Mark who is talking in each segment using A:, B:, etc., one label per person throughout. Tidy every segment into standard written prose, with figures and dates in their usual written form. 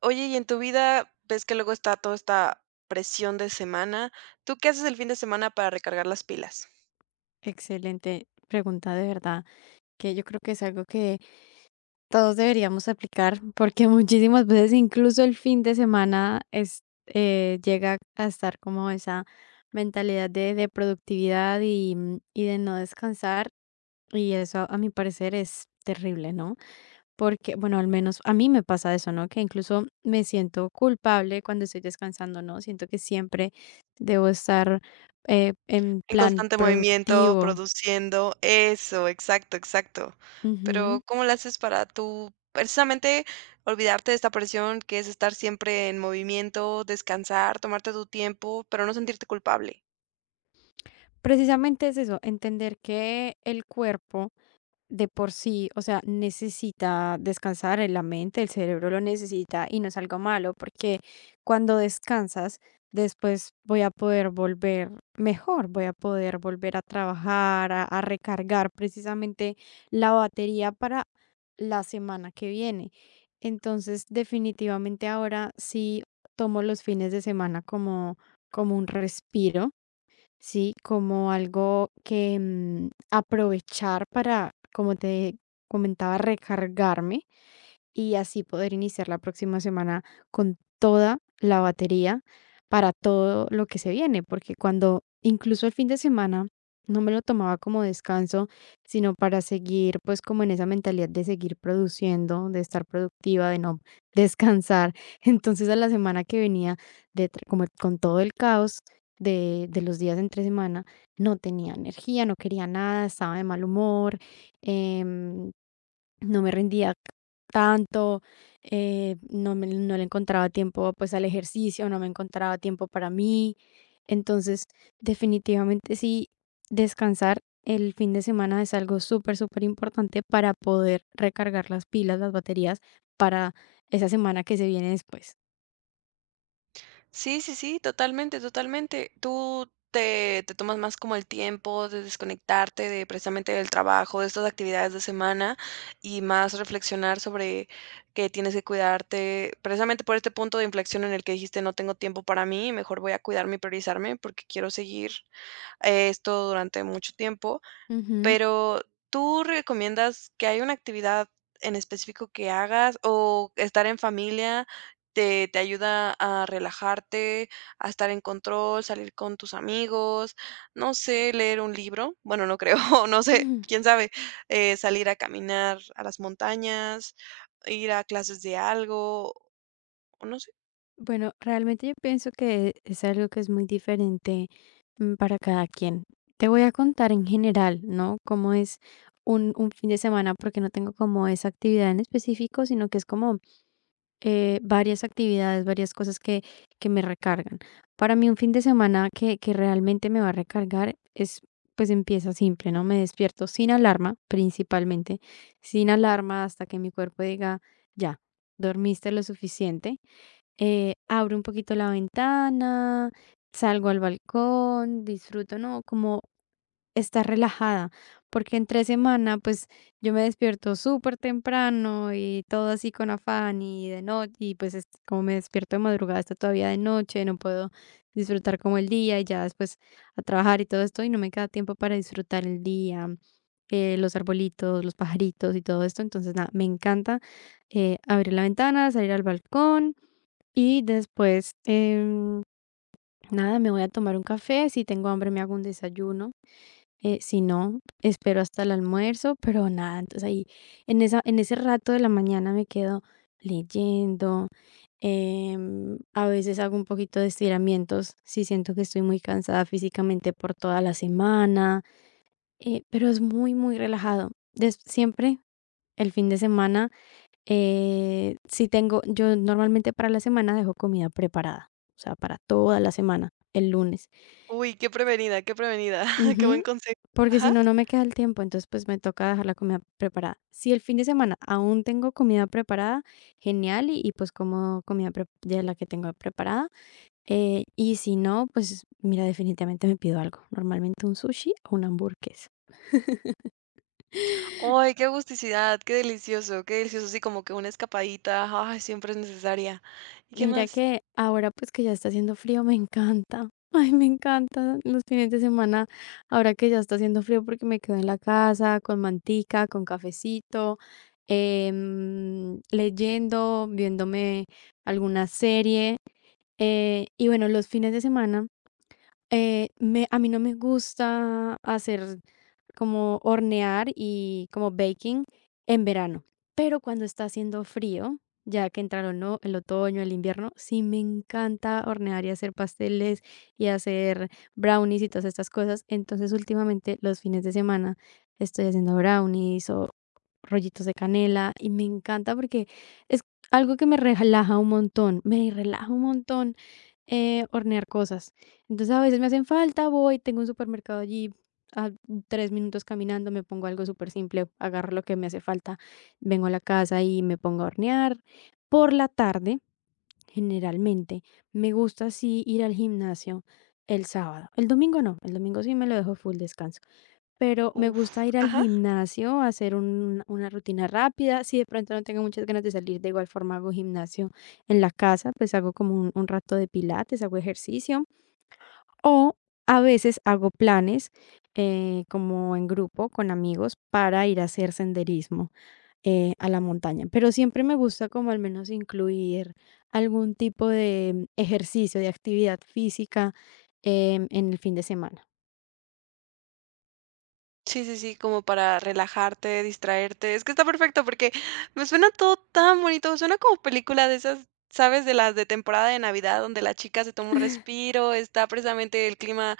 A: Oye, y en tu vida, ves que luego está toda esta presión de semana, ¿tú qué haces el fin de semana para recargar las pilas?
B: Excelente pregunta, de verdad, que yo creo que es algo que todos deberíamos aplicar porque muchísimas veces, incluso el fin de semana, llega a estar como esa mentalidad de productividad y de no descansar y eso a mi parecer es terrible, ¿no? Porque, bueno, al menos a mí me pasa eso, ¿no? Que incluso me siento culpable cuando estoy descansando, ¿no? Siento que siempre debo estar en
A: En
B: plan
A: constante movimiento,
B: productivo.
A: produciendo, eso, exacto, exacto. Pero,
B: Ujú.
A: ¿cómo lo haces para tú, precisamente, olvidarte de esta presión que es estar siempre en movimiento, descansar, tomarte tu tiempo, pero no sentirte culpable?
B: Precisamente es eso, entender que el cuerpo de por sí, o sea, necesita descansar, la mente, el cerebro lo necesita y no es algo malo, porque cuando descansas, después voy a poder volver mejor, voy a poder volver a trabajar, a recargar precisamente la batería para la semana que viene. Entonces, definitivamente ahora sí tomo los fines de semana como, como un respiro. Sí, como algo que aprovechar para, como te comentaba, recargarme y así poder iniciar la próxima semana con toda la batería para todo lo que se viene, porque cuando incluso el fin de semana no me lo tomaba como descanso, sino para seguir pues como en esa mentalidad de seguir produciendo, de estar productiva, de no descansar. Entonces a la semana que venía como con todo el caos de los días entre semana, no tenía energía, no quería nada, estaba de mal humor, em, no me rendía tanto, no le encontraba tiempo pues al ejercicio, no me encontraba tiempo para mí. Entonces, definitivamente sí, descansar el fin de semana es algo súper, súper importante para poder recargar las pilas, las baterías para esa semana que se viene después.
A: Sí, sí, sí, totalmente, totalmente. Tú te tomas más como el tiempo de desconectarte de precisamente del trabajo, de estas actividades de semana y más reflexionar sobre que tienes que cuidarte, precisamente por este punto de inflexión en el que dijiste no tengo tiempo para mí, mejor voy a cuidarme y priorizarme porque quiero seguir esto durante mucho tiempo.
B: Ujú.
A: Pero, ¿tú recomiendas que hay una actividad en específico que hagas o estar en familia te ayuda a relajarte, a estar en control, salir con tus amigos, no sé, ¿leer un libro? Bueno, no creo, no sé, quién sabe, salir a caminar a las montañas, ir a clases de algo, o no sé.
B: Bueno, realmente yo pienso que es algo que es muy diferente para cada quien. Te voy a contar en general, ¿no? Cómo es un fin de semana, porque no tengo como esa actividad en específico, sino que es como varias actividades, varias cosas que me recargan. Para mí un fin de semana que realmente me va a recargar pues empieza simple, ¿no? Me despierto sin alarma, principalmente, sin alarma hasta que mi cuerpo diga, ya, dormiste lo suficiente. Abro un poquito la ventana, salgo al balcón, disfruto, ¿no? Como estar relajada, porque entre semana, pues yo me despierto súper temprano y todo así con afán y de noche, y pues como me despierto de madrugada, está todavía de noche, no puedo disfrutar como el día y ya después a trabajar y todo esto y no me queda tiempo para disfrutar el día. Los arbolitos, los pajaritos y todo esto. Entonces, nada, me encanta abrir la ventana, salir al balcón, y después, nada, me voy a tomar un café. Si tengo hambre, me hago un desayuno. Si no, espero hasta el almuerzo, pero nada, entonces ahí en ese rato de la mañana me quedo leyendo. A veces hago un poquito de estiramientos si siento que estoy muy cansada físicamente por toda la semana, pero es muy, muy relajado. Siempre el fin de semana, si tengo, yo normalmente para la semana dejo comida preparada, o sea, para toda la semana, el lunes.
A: Uy, qué prevenida, qué buen
B: Ujú,
A: consejo.
B: porque si
A: Ajá.
B: no, no me queda el tiempo, entonces, pues, me toca dejar la comida preparada. Si el fin de semana aún tengo comida preparada, genial, pues, como comida pre de la que tengo preparada, y si no, pues, mira, definitivamente me pido algo, normalmente un sushi o una hamburguesa.
A: Ay, qué agusticidad, qué delicioso, sí, como que una escapadita, ay, siempre es necesaria. ¿Y qué
B: Mira
A: más?
B: que ahora pues que ya está haciendo frío, me encanta. Ay, me encanta los fines de semana, ahora que ya está haciendo frío porque me quedo en la casa con mantica, con cafecito, leyendo, viéndome alguna serie. Y bueno, los fines de semana, me a mí no me gusta hacer como hornear y como baking en verano, pero cuando está haciendo frío, ya que entraron, ¿no? el otoño, el invierno, sí me encanta hornear y hacer pasteles y hacer brownies y todas estas cosas. Entonces, últimamente, los fines de semana estoy haciendo brownies o rollitos de canela y me encanta porque es algo que me relaja un montón, me relaja un montón, hornear cosas. Entonces a veces me hacen falta, voy, tengo un supermercado allí, a 3 minutos caminando, me pongo algo súper simple, agarro lo que me hace falta, vengo a la casa y me pongo a hornear. Por la tarde, generalmente, me gusta así ir al gimnasio el sábado. El domingo no, el domingo sí me lo dejo full descanso. Pero me
A: Uf,
B: gusta ir al
A: ajá.
B: gimnasio, hacer un una rutina rápida. Si de pronto no tengo muchas ganas de salir, de igual forma hago gimnasio en la casa, pues hago como un rato de pilates, hago ejercicio. O a veces hago planes, como en grupo con amigos para ir a hacer senderismo, a la montaña. Pero siempre me gusta como al menos incluir algún tipo de ejercicio, de actividad física, en el fin de semana.
A: Sí, sí, sí, como para relajarte, distraerte. Es que está perfecto porque me suena todo tan bonito, suena como película de esas, ¿sabes? De las de temporada de Navidad, donde la chica se toma un respiro, está precisamente el clima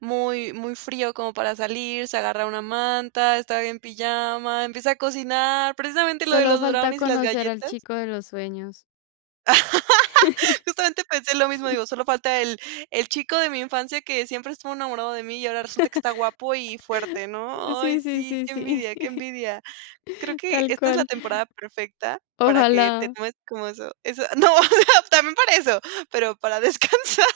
A: muy, muy frío como para salir, se agarra una manta, está en pijama, empieza a cocinar, precisamente lo de
B: Solo
A: los
B: falta
A: brownies y las
B: conocer al
A: galletas.
B: chico de los sueños.
A: Justamente pensé lo mismo, digo, solo falta el chico de mi infancia que siempre estuvo enamorado de mí y ahora resulta que está guapo y fuerte, ¿no? Ay,
B: Sí, sí,
A: sí,
B: sí,
A: qué
B: sí,
A: envidia, qué envidia. Creo que
B: tal
A: esta es la
B: cual.
A: temporada perfecta para que te
B: Ojalá.
A: tomes como eso no, o sea, también para eso, pero para descansar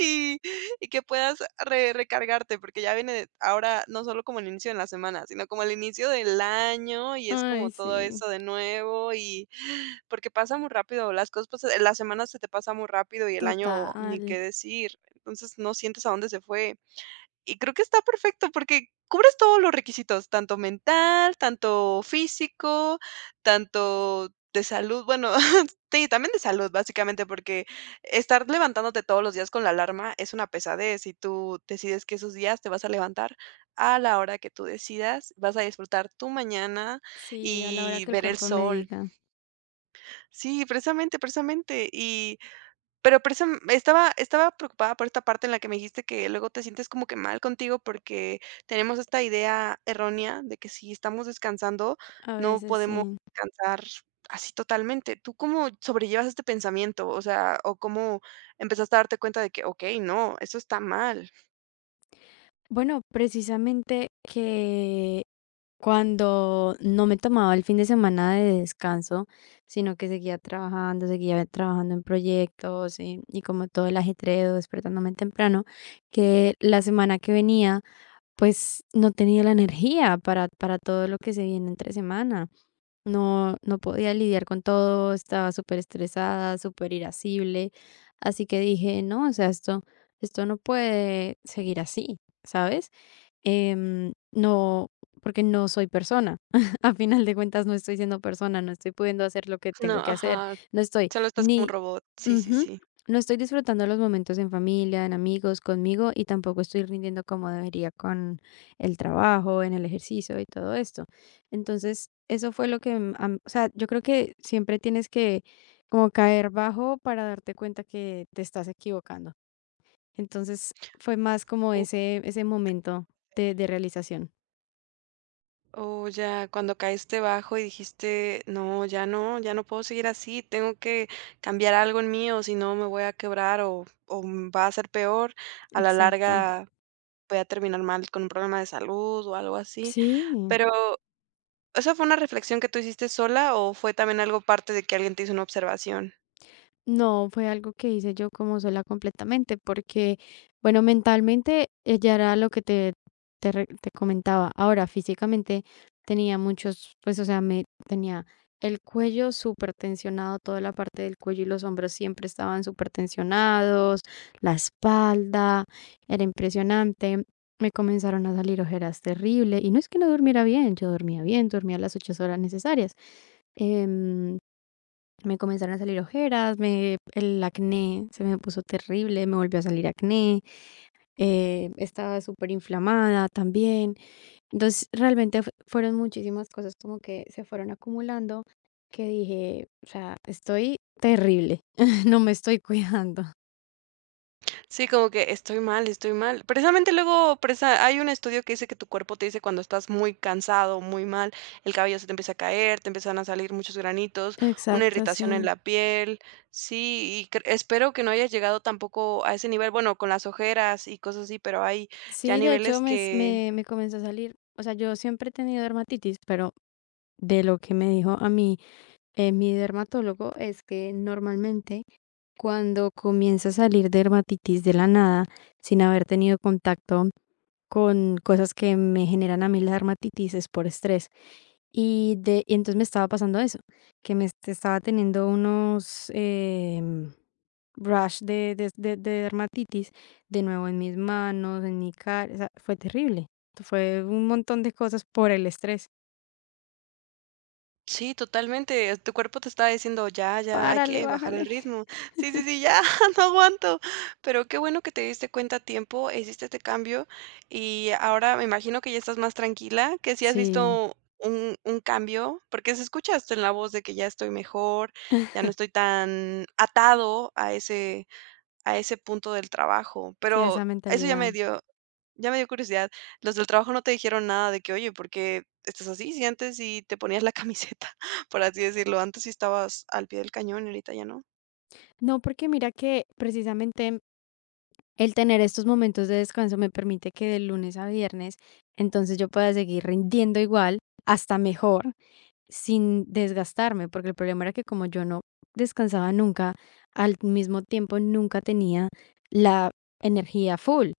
A: y y que puedas re recargarte, porque ya viene ahora no solo como el inicio de la semana, sino como el inicio del año y es como
B: Ay,
A: todo
B: sí,
A: eso de nuevo y porque pasa muy rápido, las cosas pasan la semana se te pasa muy rápido y el año ni
B: total.
A: qué decir, entonces no sientes a dónde se fue. Y creo que está perfecto porque cubres todos los requisitos, tanto mental, tanto físico, tanto de salud, bueno, sí, también de salud, básicamente, porque estar levantándote todos los días con la alarma es una pesadez y tú decides que esos días te vas a levantar a la hora que tú decidas, vas a disfrutar tu mañana
B: Sí, a la hora
A: y
B: que el
A: ver el
B: cuerpo me
A: sol.
B: diga.
A: Sí, precisamente, precisamente. Y pero por eso estaba preocupada por esta parte en la que me dijiste que luego te sientes como que mal contigo porque tenemos esta idea errónea de que si estamos descansando,
B: A
A: no
B: veces
A: podemos
B: sí.
A: descansar así totalmente. ¿Tú cómo sobrellevas este pensamiento? O sea, o cómo empezaste a darte cuenta de que, okey, no, eso está mal.
B: Bueno, precisamente que cuando no me tomaba el fin de semana de descanso, sino que seguía trabajando en proyectos y como todo el ajetreo, despertándome temprano, que la semana que venía, pues no tenía la energía para todo lo que se viene entre semana. No, no podía lidiar con todo, estaba súper estresada, súper superirascible. Así que dije, no, o sea, esto no puede seguir así, ¿sabes? No, porque no soy persona. A final de cuentas, no estoy siendo persona, no estoy pudiendo hacer lo que
A: No,
B: tengo que hacer,
A: ajá,
B: no estoy
A: solo estás como un
B: ni.
A: robot. Sí, sí,
B: Ujú.
A: sí.
B: No estoy disfrutando los momentos en familia, en amigos, conmigo y tampoco estoy rindiendo como debería con el trabajo, en el ejercicio y todo esto. Entonces, eso fue lo que, o sea, yo creo que siempre tienes que como caer bajo para darte cuenta que te estás equivocando. Entonces, fue más como
A: O
B: ese momento de realización.
A: o ya, cuando caíste bajo y dijiste: "No, ya no, ya no puedo seguir así, tengo que cambiar algo en mí, o si no me voy a quebrar, o va a ser peor, a la
B: Exacto.
A: larga voy a terminar mal con un problema de salud", o algo así.
B: Sí.
A: Pero, ¿esa fue una reflexión que tú hiciste sola, o fue también algo parte de que alguien te hizo una observación?
B: No, fue algo que hice yo como sola completamente, porque, bueno, mentalmente ella era lo que te comentaba. Ahora, físicamente tenía muchos, pues, o sea, me tenía el cuello súper tensionado, toda la parte del cuello y los hombros siempre estaban súper tensionados, la espalda, era impresionante. Me comenzaron a salir ojeras terrible, y no es que no durmiera bien, yo dormía bien, dormía las 8 horas necesarias. Em, Me comenzaron a salir ojeras, me el acné se me puso terrible, me volvió a salir acné, estaba súper inflamada también. Entonces, realmente fueron muchísimas cosas como que se fueron acumulando que dije, o sea, estoy terrible, no me estoy cuidando.
A: Sí, como que estoy mal, estoy mal. Precisamente luego presa hay un estudio que dice que tu cuerpo te dice cuando estás muy cansado, muy mal, el cabello se te empieza a caer, te empiezan a salir muchos granitos, una
B: Exacto,
A: irritación en
B: sí.
A: la piel. Sí, y espero que no hayas llegado tampoco a ese nivel, bueno, con las ojeras y cosas así, pero hay ya
B: Sí, de hecho
A: niveles
B: me, s-
A: que
B: me, me comenzó a salir, o sea, yo siempre he tenido dermatitis, pero de lo que me dijo a mí, mi dermatólogo es que normalmente cuando comienza a salir de dermatitis de la nada, sin haber tenido contacto con cosas que me generan a mí la dermatitis, es por estrés. Y entonces me estaba pasando eso, que me estaba teniendo unos, rash de dermatitis de nuevo en mis manos, en mi cara. O sea, fue terrible. Fue un montón de cosas por el estrés.
A: sí, totalmente. Tu cuerpo te está diciendo: "Ya, ya, hay
B: Párale,
A: que bajar el
B: bájale.
A: ritmo". Sí, sí, sí, ya, no aguanto. Pero qué bueno que te diste cuenta a tiempo, e hiciste este cambio, y ahora me imagino que ya estás más tranquila, que sí has
B: Sí,
A: visto un cambio, porque se escucha hasta en la voz de que ya estoy mejor, ya no estoy tan atado a ese punto del trabajo.
B: sí,
A: Pero
B: esa
A: eso ya me
B: mentalidad.
A: dio ya me dio curiosidad. ¿Los del trabajo no te dijeron nada de que, oye, por qué estás así? Si antes sí te ponías la camiseta, por así decirlo, antes sí estabas al pie del cañón y ahorita ya no.
B: No, porque mira que precisamente el tener estos momentos de descanso me permite que de lunes a viernes, entonces yo pueda seguir rindiendo igual, hasta mejor, sin desgastarme, porque el problema era que como yo no descansaba nunca, al mismo tiempo nunca tenía la energía full.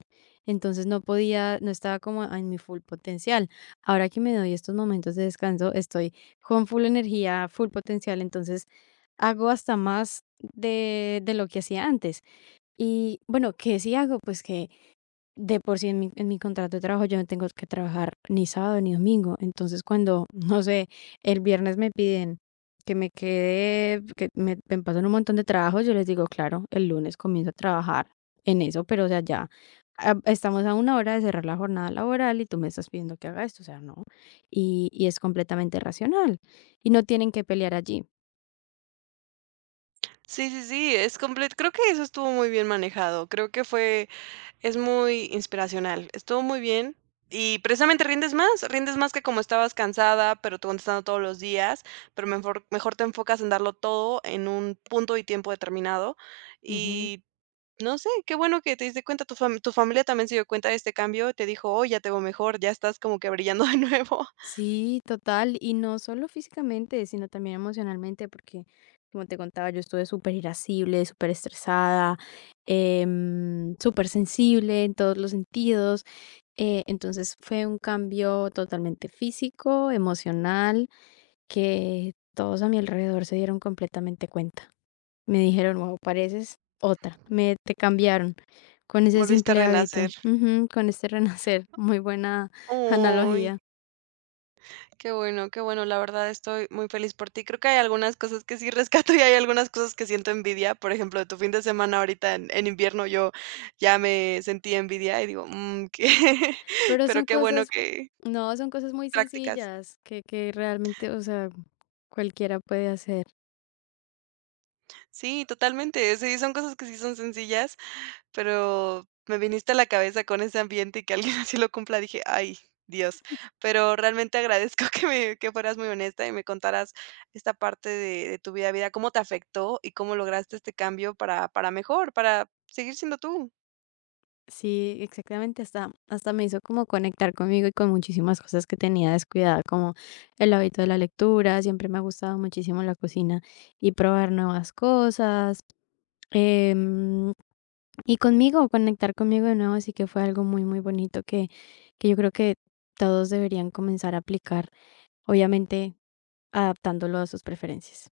B: Entonces no podía, no estaba como en mi full potencial. Ahora que me doy estos momentos de descanso, estoy con full energía, full potencial, entonces hago hasta más de lo que hacía antes. Y bueno, ¿qué sí hago? Pues que de por sí en mi contrato de trabajo yo no tengo que trabajar ni sábado ni domingo. Entonces cuando, no sé, el viernes me piden que me quede, me pasan un montón de trabajo, yo les digo, claro, el lunes comienzo a trabajar en eso, pero o sea, ya, estamos a una hora de cerrar la jornada laboral y tú me estás pidiendo que haga esto, o sea, no. Y es completamente racional y no tienen que pelear allí.
A: Sí, sí, sí, es completo. Creo que eso estuvo muy bien manejado. Creo que fue, es muy inspiracional. Estuvo muy bien. Y precisamente rindes más que como estabas cansada, pero te contestando todos los días, pero mejor, mejor te enfocas en darlo todo en un punto y tiempo determinado. Y no sé, qué bueno que te diste cuenta, tu familia también se dio cuenta de este cambio, te dijo: "Oh, ya te veo mejor, ya estás como que brillando de nuevo,
B: Sí, total, y no solo físicamente, sino también emocionalmente, porque como te contaba, yo estuve súper irascible, súper estresada, súper sensible en todos los sentidos. Entonces fue un cambio totalmente físico, emocional, que todos a mi alrededor se dieron completamente cuenta. Me dijeron, wow, pareces otra, me te cambiaron con ese
A: volviste a
B: simple hábito.
A: renacer".
B: Ujú, con este renacer. Muy buena
A: Ay,
B: analogía.
A: qué bueno, la verdad estoy muy feliz por ti. Creo que hay algunas cosas que sí rescato y hay algunas cosas que siento envidia, por ejemplo, de tu fin de semana ahorita en invierno yo ya me sentí envidia y digo: "Mm, qué".
B: Pero
A: Pero
B: son
A: qué bueno
B: cosas
A: que
B: no, son cosas muy
A: practicas.
B: sencillas que realmente, o sea, cualquiera puede hacer.
A: Sí, totalmente, sí, son cosas que sí son sencillas, pero me viniste a la cabeza con ese ambiente y que alguien así lo cumpla, dije: "Ay, Dios". Pero realmente agradezco que me que fueras muy honesta y me contaras esta parte de tu vida, cómo te afectó y cómo lograste este cambio para mejor, para seguir siendo tú.
B: Sí, exactamente, hasta me hizo como conectar conmigo y con muchísimas cosas que tenía descuidada, como el hábito de la lectura, siempre me ha gustado muchísimo la cocina y probar nuevas cosas, em, y conmigo, conectar conmigo de nuevo, así que fue algo muy, muy bonito que yo creo que todos deberían comenzar a aplicar, obviamente adaptándolo a sus preferencias.